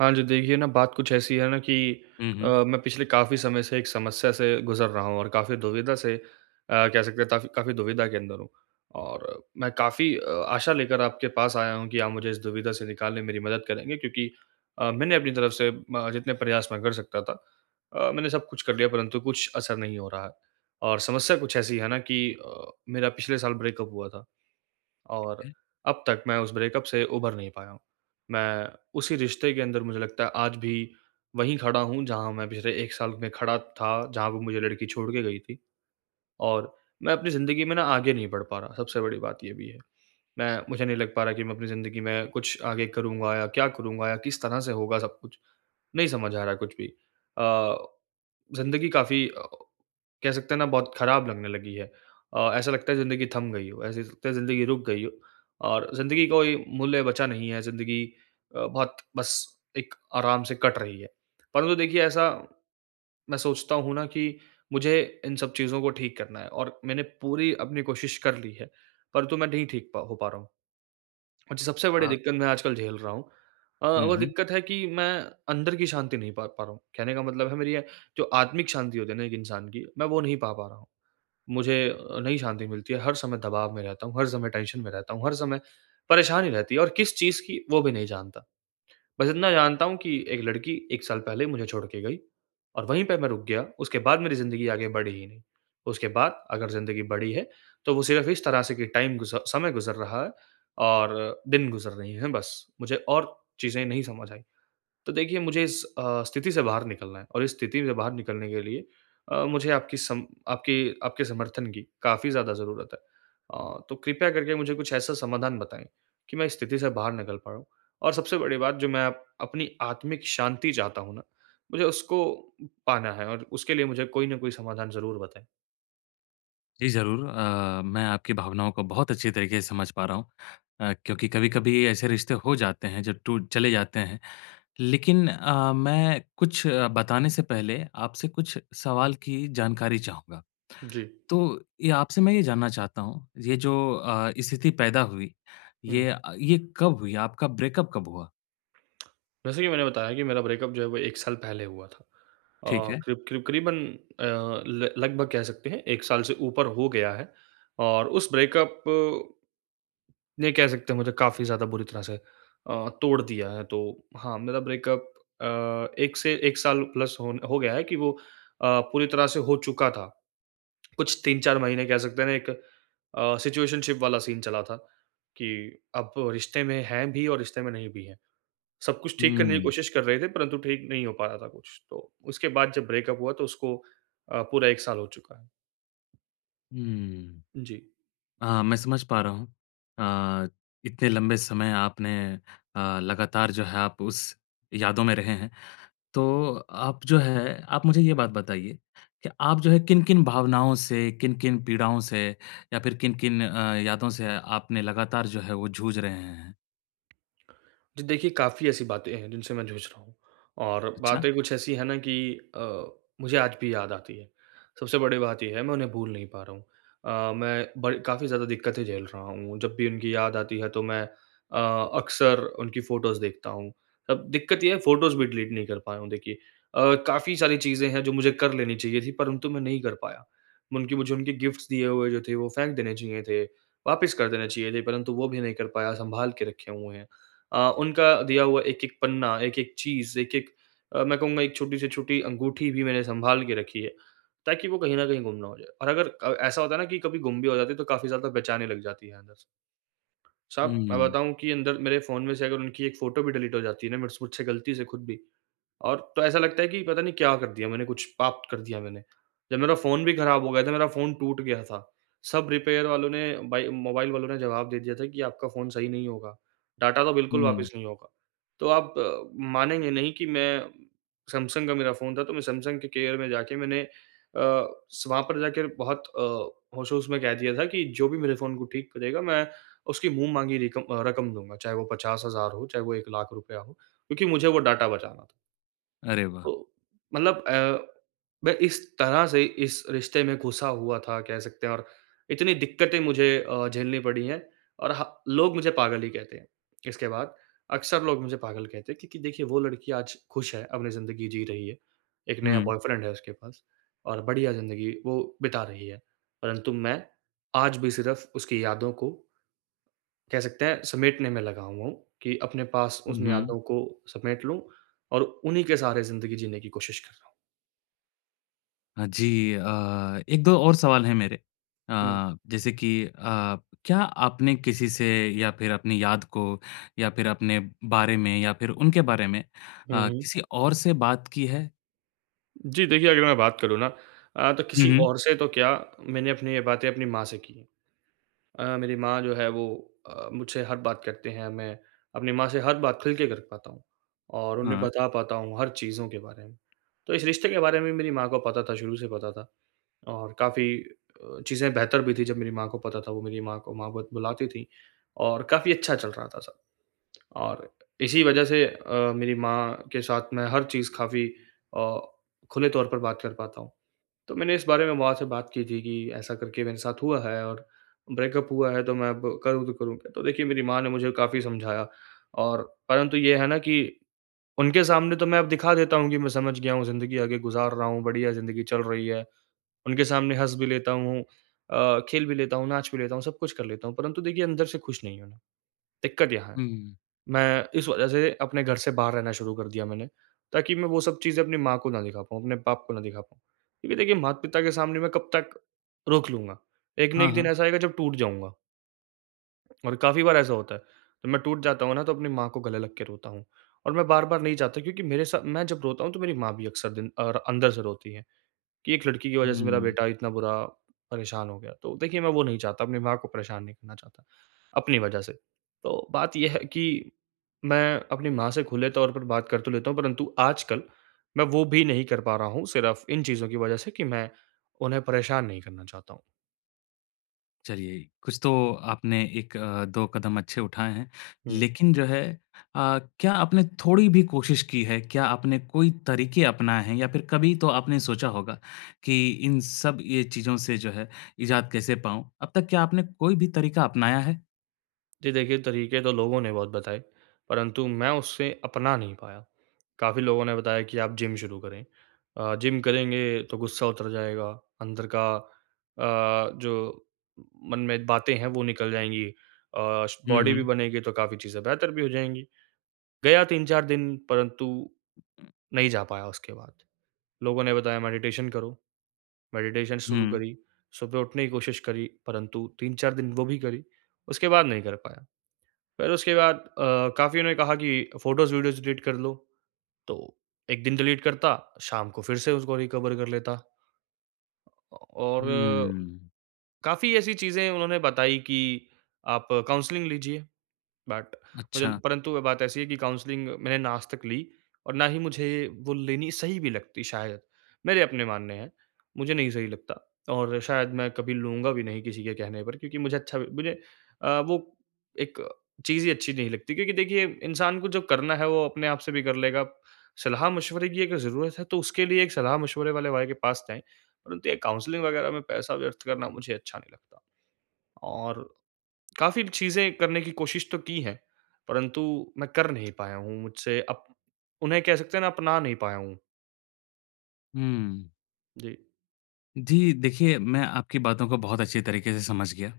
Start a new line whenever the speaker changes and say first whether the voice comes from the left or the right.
right: हाँ जी। देखिए ना बात कुछ ऐसी है ना कि
left: हुँ,
right: अ,
left: हुँ।
right: मैं पिछले काफ़ी समय से एक समस्या से गुज़र रहा हूँ और काफ़ी दुविधा से अ, कह सकते हैं काफ़ी काफ़ी दुविधा के अंदर हूँ। और मैं काफ़ी अ, आशा लेकर आपके पास आया हूँ कि, आप मुझे इस दुविधा से निकालने में मेरी मदद करेंगे, क्योंकि अ, मैंने अपनी तरफ से ब जितने प्रयास मैं कर सकता था अ, मैंने सब कुछ कर लिया परंतु कुछ असर नहीं हो रहा है। और समस्या कुछ ऐसी है ना कि अ, मेरा पिछले साल ब्रेकअप हुआ था। और
left: हुँ।
right: अब तक मैं उस ब्रेकअप से उभर नहीं पाया हूँ। मैं उसी रिश्ते के अंदर मुझे लगता है आज भी, वहीं खड़ा हूँ जहाँ मैं पिछले 1 साल में खड़ा था, जहाँ पे वो मुझे लड़की छोड़ के गई थी। और मैं अपनी ज़िंदगी में ना आगे नहीं बढ़ पा रहा, सबसे बड़ी बात ये भी है। मैं मुझे नहीं लग पा रहा है कि मैं अपनी ज़िंदगी में कुछ आगे करूँगा या क्या करूँगा? या किस तरह से होगा सब कुछ? नहीं समझ आ रहा है कुछ भी। अ, ज़िंदगी काफ़ी अ, कह सकते हैं ना, बहुत खराब लगने लगी है अ, ऐसा लगता है ज़िंदगी थम गई हो, ऐसे लगता है ज़िंदगी रुक गई हो और ज़िंदगी कोई मूल्य बचा नहीं है, ज़िंदगी अ, बहुत बस एक आराम से कट रही है। परंतु देखिए ऐसा, मैं सोचता हूँ ना कि मुझे इन सब चीज़ों को ठीक करना है और मैंने पूरी अपनी कोशिश कर ली है, परंतु मैं नहीं ठीक प हो पा रहा हूँ। और सबसे बड़ी
left: हाँ।
right: दिक्कत मैं आजकल झेल रहा हूँ, अ,
left: हुँ,
right: वो
left: हुँ।
right: दिक्कत है कि मैं अंदर की शांति नहीं पा, पा रहा हूँ। कहने का मतलब है मेरी ये, जो आत्मिक शांति होती है ना एक इंसान की मैं वो नहीं पा, पा रहा हूँ। मुझे नहीं शांति मिलती है, हर समय दबाव में रहता हूँ, हर समय टेंशन में रहता हूँ, हर समय परेशानी रहती है और किस चीज़ की वो भी नहीं जानता। बस इतना जानता हूँ कि एक लड़की 1 साल पहले मुझे छोड़ के गई और वहीं पे मैं रुक गया उसके बाद मेरी ज़िंदगी आगे बढ़ी ही नहीं। उसके बाद अगर ज़िंदगी बढ़ी है, तो वो सिर्फ इस तरह से कि टाइम गुज समय गुज़र रहा है और दिन गुज़र रही हैं बस। मुझे और चीज़ें नहीं समझ आई। तो देखिए मुझे इस अ, स्थिति से बाहर निकलना है और इस स्थिति से बाहर निकलने के लिए अ, मुझे आपकी सम आपकी आपके समर्थन की काफ़ी ज़्यादा ज़रूरत है। अ, तो कृपया करके मुझे कुछ ऐसा समाधान बताएँ, कि मैं इस स्थिति से बाहर निकल पाऊँ। और सबसे बड़ी बात जो मैं अपनी आत्मिक शांति चाहता हूँ ना, मुझे उसको पाना है और उसके लिए मुझे कोई न कोई समाधान ज़रूर बताएँ।
left: जी ज़रूर। अ, मैं आपकी भावनाओं को बहुत अच्छी तरीके से समझ पा रहा हूँ। अ, क्योंकि कभी-कभी ऐसे रिश्ते हो जाते हैं, जो टू चले जाते हैं। लेकिन अ, मैं कुछ बताने से पहले, आपसे कुछ सवाल की जानकारी चाहूँगा।
right: जी।
left: तो ये आपसे मैं ये जानना चाहता हूँ, ये जो अ, स्थिति पैदा हुई,
right: हुँ।
left: ये अ, ये कब हुई? आपका ब्रेकअप कब हुआ?
right: जैसे कि मैंने बताया कि मेरा ब्रेकअप जो है वो 1 साल पहले हुआ था।
left: ठीक
right: अ,
left: है।
right: करीब-करीब करीबन अ, ल लगभग कह सकते हैं, 1 साल से ऊपर हो गया है। और उस ब्रेकअप ये कह सकते हैं मुझे काफ़ी ज़्यादा बुरी तरह से अ, तोड़ दिया है। तो हाँ, मेरा ब्रेकअप अ, 1 से 1 साल प्लस होन हो गया है कि वो अ, पूरी तरह से हो चुका था। कुछ 3-4 महीने कह सकते हैं ना एक अ, सिचुएशनशिप वाला सीन चला था, कि अब रिश्ते में हैं भी और रिश्ते में नहीं भी हैं। सब कुछ ठीक करने की
left: हम्म।
right: कोशिश कर रहे थे, परंतु ठीक नहीं हो पा रहा था कुछ, तो उसके बाद जब ब्रेकअप हुआ तो उसको अ, पूरा 1 साल हो चुका है।
left: हम्म।
right: जी।
left: हाँ, मैं समझ पा रहा हूँ। अ, इतने लंबे समय आपने अ, लगातार जो है आप उस यादों में रहे हैं। तो आप जो है आप मुझे ये बात बताइए कि आप जो है किन-किन भावनाओं से, किन-किन पीड़ाओं से या फिर किन-किन अ, यादों से आपने लगातार जो है वो जूझ रहे हैं?
right: जी देखिए, काफ़ी ऐसी बातें हैं जिनसे मैं झुझ रहा हूँ। और
left: अच्छा!
right: बातें कुछ ऐसी हैं ना कि अ, मुझे आज भी याद आती हैं। सबसे बड़ी बात ये है मैं उन्हें भूल नहीं पा रहा हूँ। अ, मैं ब काफ़ी ज़्यादा दिक्कतें झेल रहा हूँ। जब भी उनकी याद आती है तो मैं अ, अक्सर उनकी फ़ोटोस देखता हूँ। अब दिक्कत ये है फ़ोटोस भी डिलीट नहीं कर पाया हूँ देखिए। अ, काफ़ी सारी चीज़ें हैं जो मुझे कर लेनी चाहिए थी परंतु मैं नहीं कर पाया। उनकी मुझे उनके गिफ्ट्स दिए हुए जो थे वो फेंक देने चाहिए थे, वापस कर देने चाहिए थे परंतु वो भी नहीं कर पाया, सँभाल के रखे हुए हैं। अ, उनका दिया हुआ एक-एक पन्ना, एक-एक चीज़, एक-एक मैं कहूँगा एक छोटी से छोटी अंगूठी भी मैंने सँभाल के रखी है ताकि वो कहीं न कहीं गुम ना हो जाए। और अगर अ, ऐसा होता है ना कि कभी गुम भी हो जाती है तो काफ़ी ज़्यादा बेचैनी लग जाती है अंदर से। साहब, मैं
left: हुँ।
right: बताऊँ कि अंदर मेरे फ़ोन में से अगर उनकी 1 फ़ोटो भी डिलीट हो जाती है ना मेरे से मुझसे गलती से खुद भी और तो ऐसा लगता है कि पता नहीं क्या कर दिया मैंने कुछ पाप कर दिया मैंने। जब मेरा फ़ोन भी खराब हो गया था मेरा फ़ोन टूट गया था। सब रिपेयर वालों ने, बाई मोबाइल वालों ने जवाब दे दिया था कि आपका फ़ोन सही नहीं होगा। डाटा तो बिल्कुल
left: हुँ।
right: वापस नहीं होगा। तो आप मानेंगे नहीं कि मैं सैमसंग का मेरा फ़ोन था तो मैं सैमसंग के केयर में जाके मैंने अ, स वहाँ पर जाकर बहुत अ, होश-होश में कह दिया था की जो भी मेरे फ़ोन को ठीक करेगा मैं उसकी मुँह-माँगी रिकम अ, रकम दूँगा। चाहे वो 50000 हो, चाहे वो ₹100000 हो। क्योंकि मुझे वो डाटा बचाना था।
left: अरे वाह!
right: तो मतलब अ, मैं इस तरह से इस रिश्ते में घुसा हुआ था कह सकते हैं और इतनी दिक्कतें मुझे अ, झेलनी पड़ी है और ह लोग मुझे पागल ही कहते हैं। इसके बाद अक्सर लोग मुझे पागल कहते हैं क्योंकि देखिए वो लड़की आज खुश है, अपनी ज़िंदगी जी रही है। एक नया
left: हुँ।
right: बॉयफ्रेंड है उसके पास और बढ़िया ज़िन्दगी वो बिता रही है। परंतु मैं आज भी सिर्फ उसकी यादों को कह सकते हैं समेटने में लगा हुआ हूँ कि अपने पास उस
left: हुँ,
right: न
left: हुँ।
right: यादों को समेट लूँ और उन्हीं के सहारे ज़िन्दगी जीने की कोशिश कर रहा हूँ।
left: हाँ जी। अ, 1-2 और सवाल हैं मेरे
right: हुँ।
left: अ, जैसे कि अ, क्या आपने किसी से या फिर अपनी याद को या फिर अपने बारे में या फिर उनके बारे में
right: हुँ,
left: अ,
right: हुँ।
left: किसी और से बात की है?
right: जी देखिए, अगर मैं बात करूँ ना अ, तो
left: हुँ,
right: किसी
left: हुँ।
right: और से तो क्या मैंने अपनी ये बातें अपनी माँ से की है। अ, मेरी माँ जो है वो अ, मुझसे हर बात करते हैं, मैं अपनी माँ से हर बात खुल के कर पाता हूँ और उन्हें
left: हाँ।
right: बता पाता हूँ हर चीज़ों के बारे में। तो इस रिश्ते के बारे में मेरी माँ को पता था शुरू से पता था और काफ़ी अ, चीज़ें बेहतर भी थी जब मेरी माँ को पता था वो मेरी माँ को माँ बत बुलाती थी और काफ़ी अच्छा चल रहा था सब। और इसी वजह से अ, मेरी माँ के साथ मैं हर चीज़ काफ़ी अ, खुले तौर पर बात कर पाता हूँ। तो मैंने इस बारे में माँ से बात की थी कि ऐसा करके मेरे साथ हुआ है और ब्रेकअप हुआ है तो मैं अब करूँ तो करूँ क्या? तो देखिए मेरी माँ ने मुझे काफ़ी समझाया और परंतु ये है ना कि उनके सामने तो मैं दिखा देता हूँ कि मैं समझ गया हूँ ज़िन्दगी आगे गुज़ार रहा हूँ, बढ़िया ज़िन्दगी चल रही है। उनके सामने हँस भी लेता हूँ अ, खेल भी लेता हूँ, नाच भी लेता हूँ, सब कुछ कर लेता हूँ। परन्तु देखिए अंदर से खुश नहीं हूँ। दिक्कत यहाँ है।
left: हुँ, हुँ, हुँ।
right: मैं इस वजह से अपने घर से बाहर रहना शुरू कर दिया मैंने। ताकि मैं वो सब चीज़ें अपनी माँ को ना दिखा पाऊँ, अपने बाप को ना दिखा पाऊँ। क्योंकि देखिए माता-पिता के सामने मैं कब तक रोक लूँगा। एक ना
left: हाँ,
right: एक दिन
left: हाँ।
right: ऐसा आएगा जब टूट जाऊँगा। और काफ़ी बार ऐसा होता है। मैं टूट जाता हूँ ना, तो अपनी माँ को गले लग के रोता हूँ और मैं बार-बार नहीं चाहता क्योंकि मेरे साथ मैं जब रोता हूँ तो मेरी माँ भी अक्सर दिन और अंदर से रोती है कि एक लड़की की वज़ह से मेरा
left: हम्म।
right: बेटा इतना बुरा परेशान हो गया। तो देखिए मैं वो नहीं चाहता, अपनी माँ को परेशान नहीं करना चाहता, अपनी वज़ह से। तो बात ये है कि मैं अपनी माँ से खुले तौर पर बात कर तो लेता हूँ, परंतु आजकल मैं वो भी नहीं कर पा रहा हूँ सिर्फ इन चीज़ों की वज़ह से कि मैं, उन्हें परेशान नहीं करना चाहता हूँ।
left: चलिए, कुछ तो आपने 1-2 कदम अच्छे उठाए हैं।
right: हुँ।
left: लेकिन जो है अ, क्या आपने थोड़ी भी कोशिश की है? क्या आपने कोई तरीके अपनाए हैं? या फिर कभी तो आपने सोचा होगा कि इन सब ये चीज़ों से जो है इज़ाद कैसे पाऊँ? अब तक क्या आपने कोई भी तरीका अपनाया है?
right: जी, देखिए तरीके तो लोगों ने बहुत बताए, परंतु मैं उससे अपना नहीं पाया। काफ़ी लोगों ने बताया कि आप जिम शुरू करें। अ, जिम करेंगे तो गुस्सा उतर जाएगा, अंदर का अ, जो मन में बातें है वो निकल जाएँगी। अ, स
left: हुँ,
right: बॉडी भी
left: हुँ।
right: बनेगी तो काफ़ी चीजें बेहतर भी हो जाएँगी, गया 3-4 दिन परंतु नहीं जा पाया उसके बाद। लोगों ने बताया मेडिटेशन करो। मेडिटेशन शुरू
left: हुँ।
right: करी, सुबह उठने की कोशिश करी, परंतु 3-4 दिन वो भी करी, उसके बाद नहीं कर पाया। फिर उसके बाद अ, काफ़ीओं ने कहा कि फ़ोटोज़, वीडियोज़ डिलीट कर लो, तो एक दिन डिलीट करता, शाम को फिर से उसको रिकवर कर लेता। अ, और
left: हम्म।
right: काफ़ी ऐसी चीज़ें उन्होंने बताई कि आप काउंसलिंग लीजिए। बट मुझे
left: अच्छा।
right: परंतु वो बात ऐसी है कि काउंसलिंग मैंने ना आज तक ली और ना ही मुझे, वो लेनी सही भी लगती शायद। मेरे अपने मानने हैं, मुझे नहीं सही लगता और शायद मैं कभी लूँगा भी नहीं किसी के कहने पर, क्योंकि मुझे अच्छा भी मुझे अ, वो एक चीज़ ही अच्छी नहीं लगती, क्योंकि देखिए इंसान को जो करना है वो अपने आप से भी कर लेगा। सलाह-मशवरे की अगर ज़रूरत है तो उसके लिए एक सलाह-मशवरे वाले भाई के पास जाएँ, परंतु ये काउंसलिंग वग़ैरह में पैसा व्यर्थ करना मुझे अच्छा नहीं लगता। और काफ़ी चीज़ें करने की कोशिश तो की है, परन्तु मैं कर नहीं पाया हूँ मुझसे अब उन्हें कह सकते है ना अपना नहीं पाया हूँ।
left: हम्म।
right: जी।
left: जी, देखिए, मैं आपकी बातों को बहुत अच्छी तरीक़े से समझ गया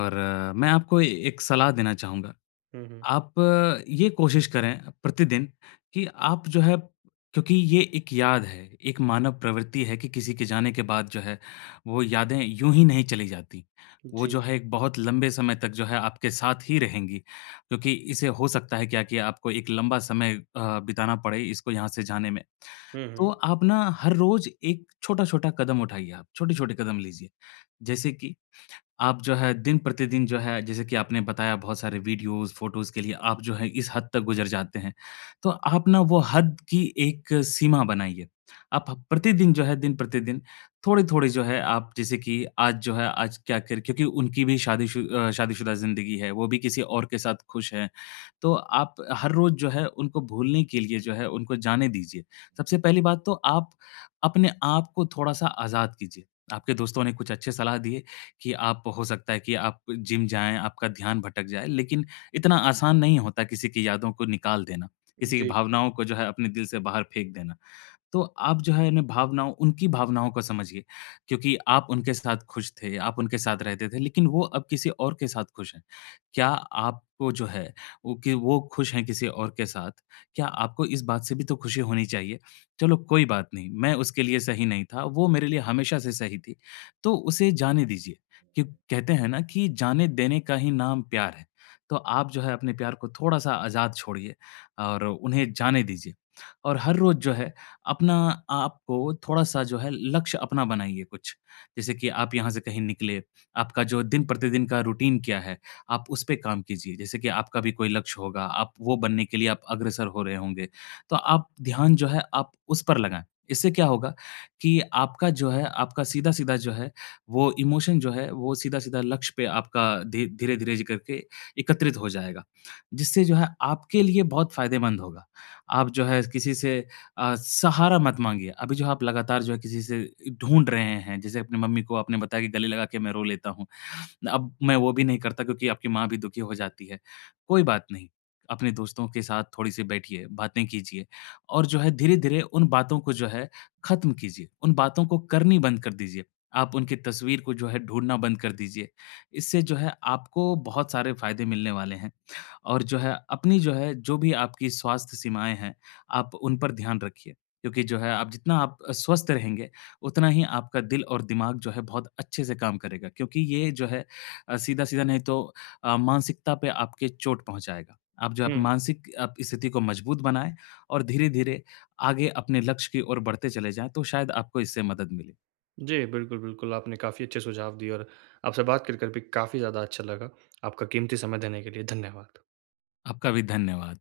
left: और मैं आपको ए एक सलाह देना चाहूँगा।
right: हुँ, हुँ।
left: आप ये कोशिश करें प्रतिदिन, कि आप जो है क्योंकि ये एक याद है, एक मानव प्रवृत्ति है कि किसी के जाने के बाद जो है, वो यादें यूँ ही नहीं चली जाती। वो जो
right: जी।
left: है, एक बहुत लंबे समय तक जो है, आपके साथ ही रहेंगी, क्योंकि इसे हो सकता है क्या कि आपको एक लंबा समय अ, बिताना पड़े इसको यहाँ से जाने में,
right: हुँ,
left: तो
right: हुँ।
left: आप ना, हर रोज़ एक छोटा-छोटा कदम उठाइए, आप छोटे-छोटे कदम लीजिए। जैसे कि आप जो है, दिन-प्रतिदिन जो है, जैसे कि आपने बताया, बहुत सारे वीडियोज़, फ़ोटोज़ के लिए आप जो है, इस हद तक गुज़र जाते हैं, तो आप ना, वो हद की एक सीमा बनाइए। आप प्रतिदिन जो है, दिन-प्रतिदिन, थोड़े-थोड़े जो है आप जैसे कि आज जो है, आज क्या कर क्योंकि उनकी भी शादीशु अ, शादीशुदा ज़िंदगी है, वो भी किसी और के साथ खुश हैं, तो आप हर रोज़ जो है, उनको भूलने के लिए जो है, उनको जाने दीजिए। सबसे पहली बात तो आप अपने आपको थोड़ा-सा आज़ाद कीजिए। आपके दोस्तों ने कुछ अच्छे सलाह दिए कि आप, हो सकता है कि आप जिम जाएँ, आपका ध्यान भटक जाए, लेकिन इतना आसान नहीं होता किसी की यादों को निकाल देना, किसी की
right: जी।
left: भावनाओं को जो है, अपने दिल से बाहर फेंक देना। तो आप जो है, इन भावनाओं उनकी भावनाओं को समझिए, क्योंकि आप उनके साथ खुश थे, आप उनके साथ रहते थे, लेकिन वो अब किसी और के साथ खुश हैं। क्या आपको जो है, वो कि वो खुश हैं किसी और के साथ, क्या आपको इस बात से भी तो खुशी होनी चाहिए, "चलो, कोई बात नहीं। मैं उसके लिए सही नहीं था, वो मेरे लिए हमेशा से सही थी।" तो उसे जाने दीजिए। क्यु कहते हैं ना कि जाने देने का ही नाम प्यार है। तो आप जो है, अपने प्यार को थोड़ा-सा आज़ाद छोड़िए और उन्हें जाने दीजिए, और हर रोज़ जो है, अपना आपको थोड़ा-सा जो है, लक्ष्य अपना बनाइए कुछ, जैसे कि आप यहाँ से कहीं निकले, आपका जो दिन-प्रतिदिन का रूटीन क्या है, आप उस पे काम कीजिए। जैसे कि आपका भी कोई लक्ष्य होगा, आप वो बनने के लिए आप अग्रसर हो रहे होंगे, तो आप ध्यान जो है, आप उस पर लगाएँ। इससे क्या होगा कि आपका जो है, आपका सीधा-सीधा जो है, वो इमोशन जो है, वो सीधा-साधा लक्ष्य पे आपका धी धीरे-धीरे ज करके एकत्रित हो जाएगा, जिससे जो है, आपके लिए बहुत फ़ायदेमंद होगा। आप जो है, किसी से अ, सहारा मत माँगिए। अभी जो आप लगातार जो है, किसी से इ ढूँढ रहे हैं, जैसे अपने मम्मी को आपने बताया कि, "गले लगा के मैं रो लेता हूँ। अब मैं वो भी नहीं करता।" क्योंकि आपकी माँ भी दुखी हो जाती है, कोई बात नहीं। अपने दोस्तों के साथ थोड़ी-सी बैठिए, बातें कीजिए और जो है, धीरे-धीरे उन बातों को जो है, खत्म कीजिए, उन बातों को करनी बंद कर दीजिए, आप उनकी तस्वीर को जो है, ढूँढना बंद कर दीजिए। इससे जो है, आपको बहुत सारे फ़ायदे मिलने वाले हैं और जो है, अपनी जो है, जो भी आपकी स्वास्थ्य सीमाएँ हैं, आप उन पर ध्यान रखिए, क्योंकि जो है, आप जितना आप अ, स्वस्थ रहेंगे, उतना ही आपका दिल और दिमाग जो है, बहुत अच्छे से काम करेगा क्योंकि ये जो है अ, सीधा-सीधा नहीं तो अ, मानसिकता पे आपके चोट पहुँचाएगा। आप जो आप
right: हुँ।
left: मानसिक आपकी स्थिति को मज़बूत बनाए और धीरे-धीरे आगे अपने लक्ष्य की ओर बढ़ते चले जाएँ, तो शायद आपको इससे मदद मिले।
right: जी, बिल्कुल, बिल्कुल, आपने काफ़ी अच्छे सुझाव दिए और आपसे बात कर कर भी काफ़ी ज़्यादा अच्छा लगा। आपका क़ीमती समय देने के लिए, धन्यवाद।
left: आपका भी धन्यवाद।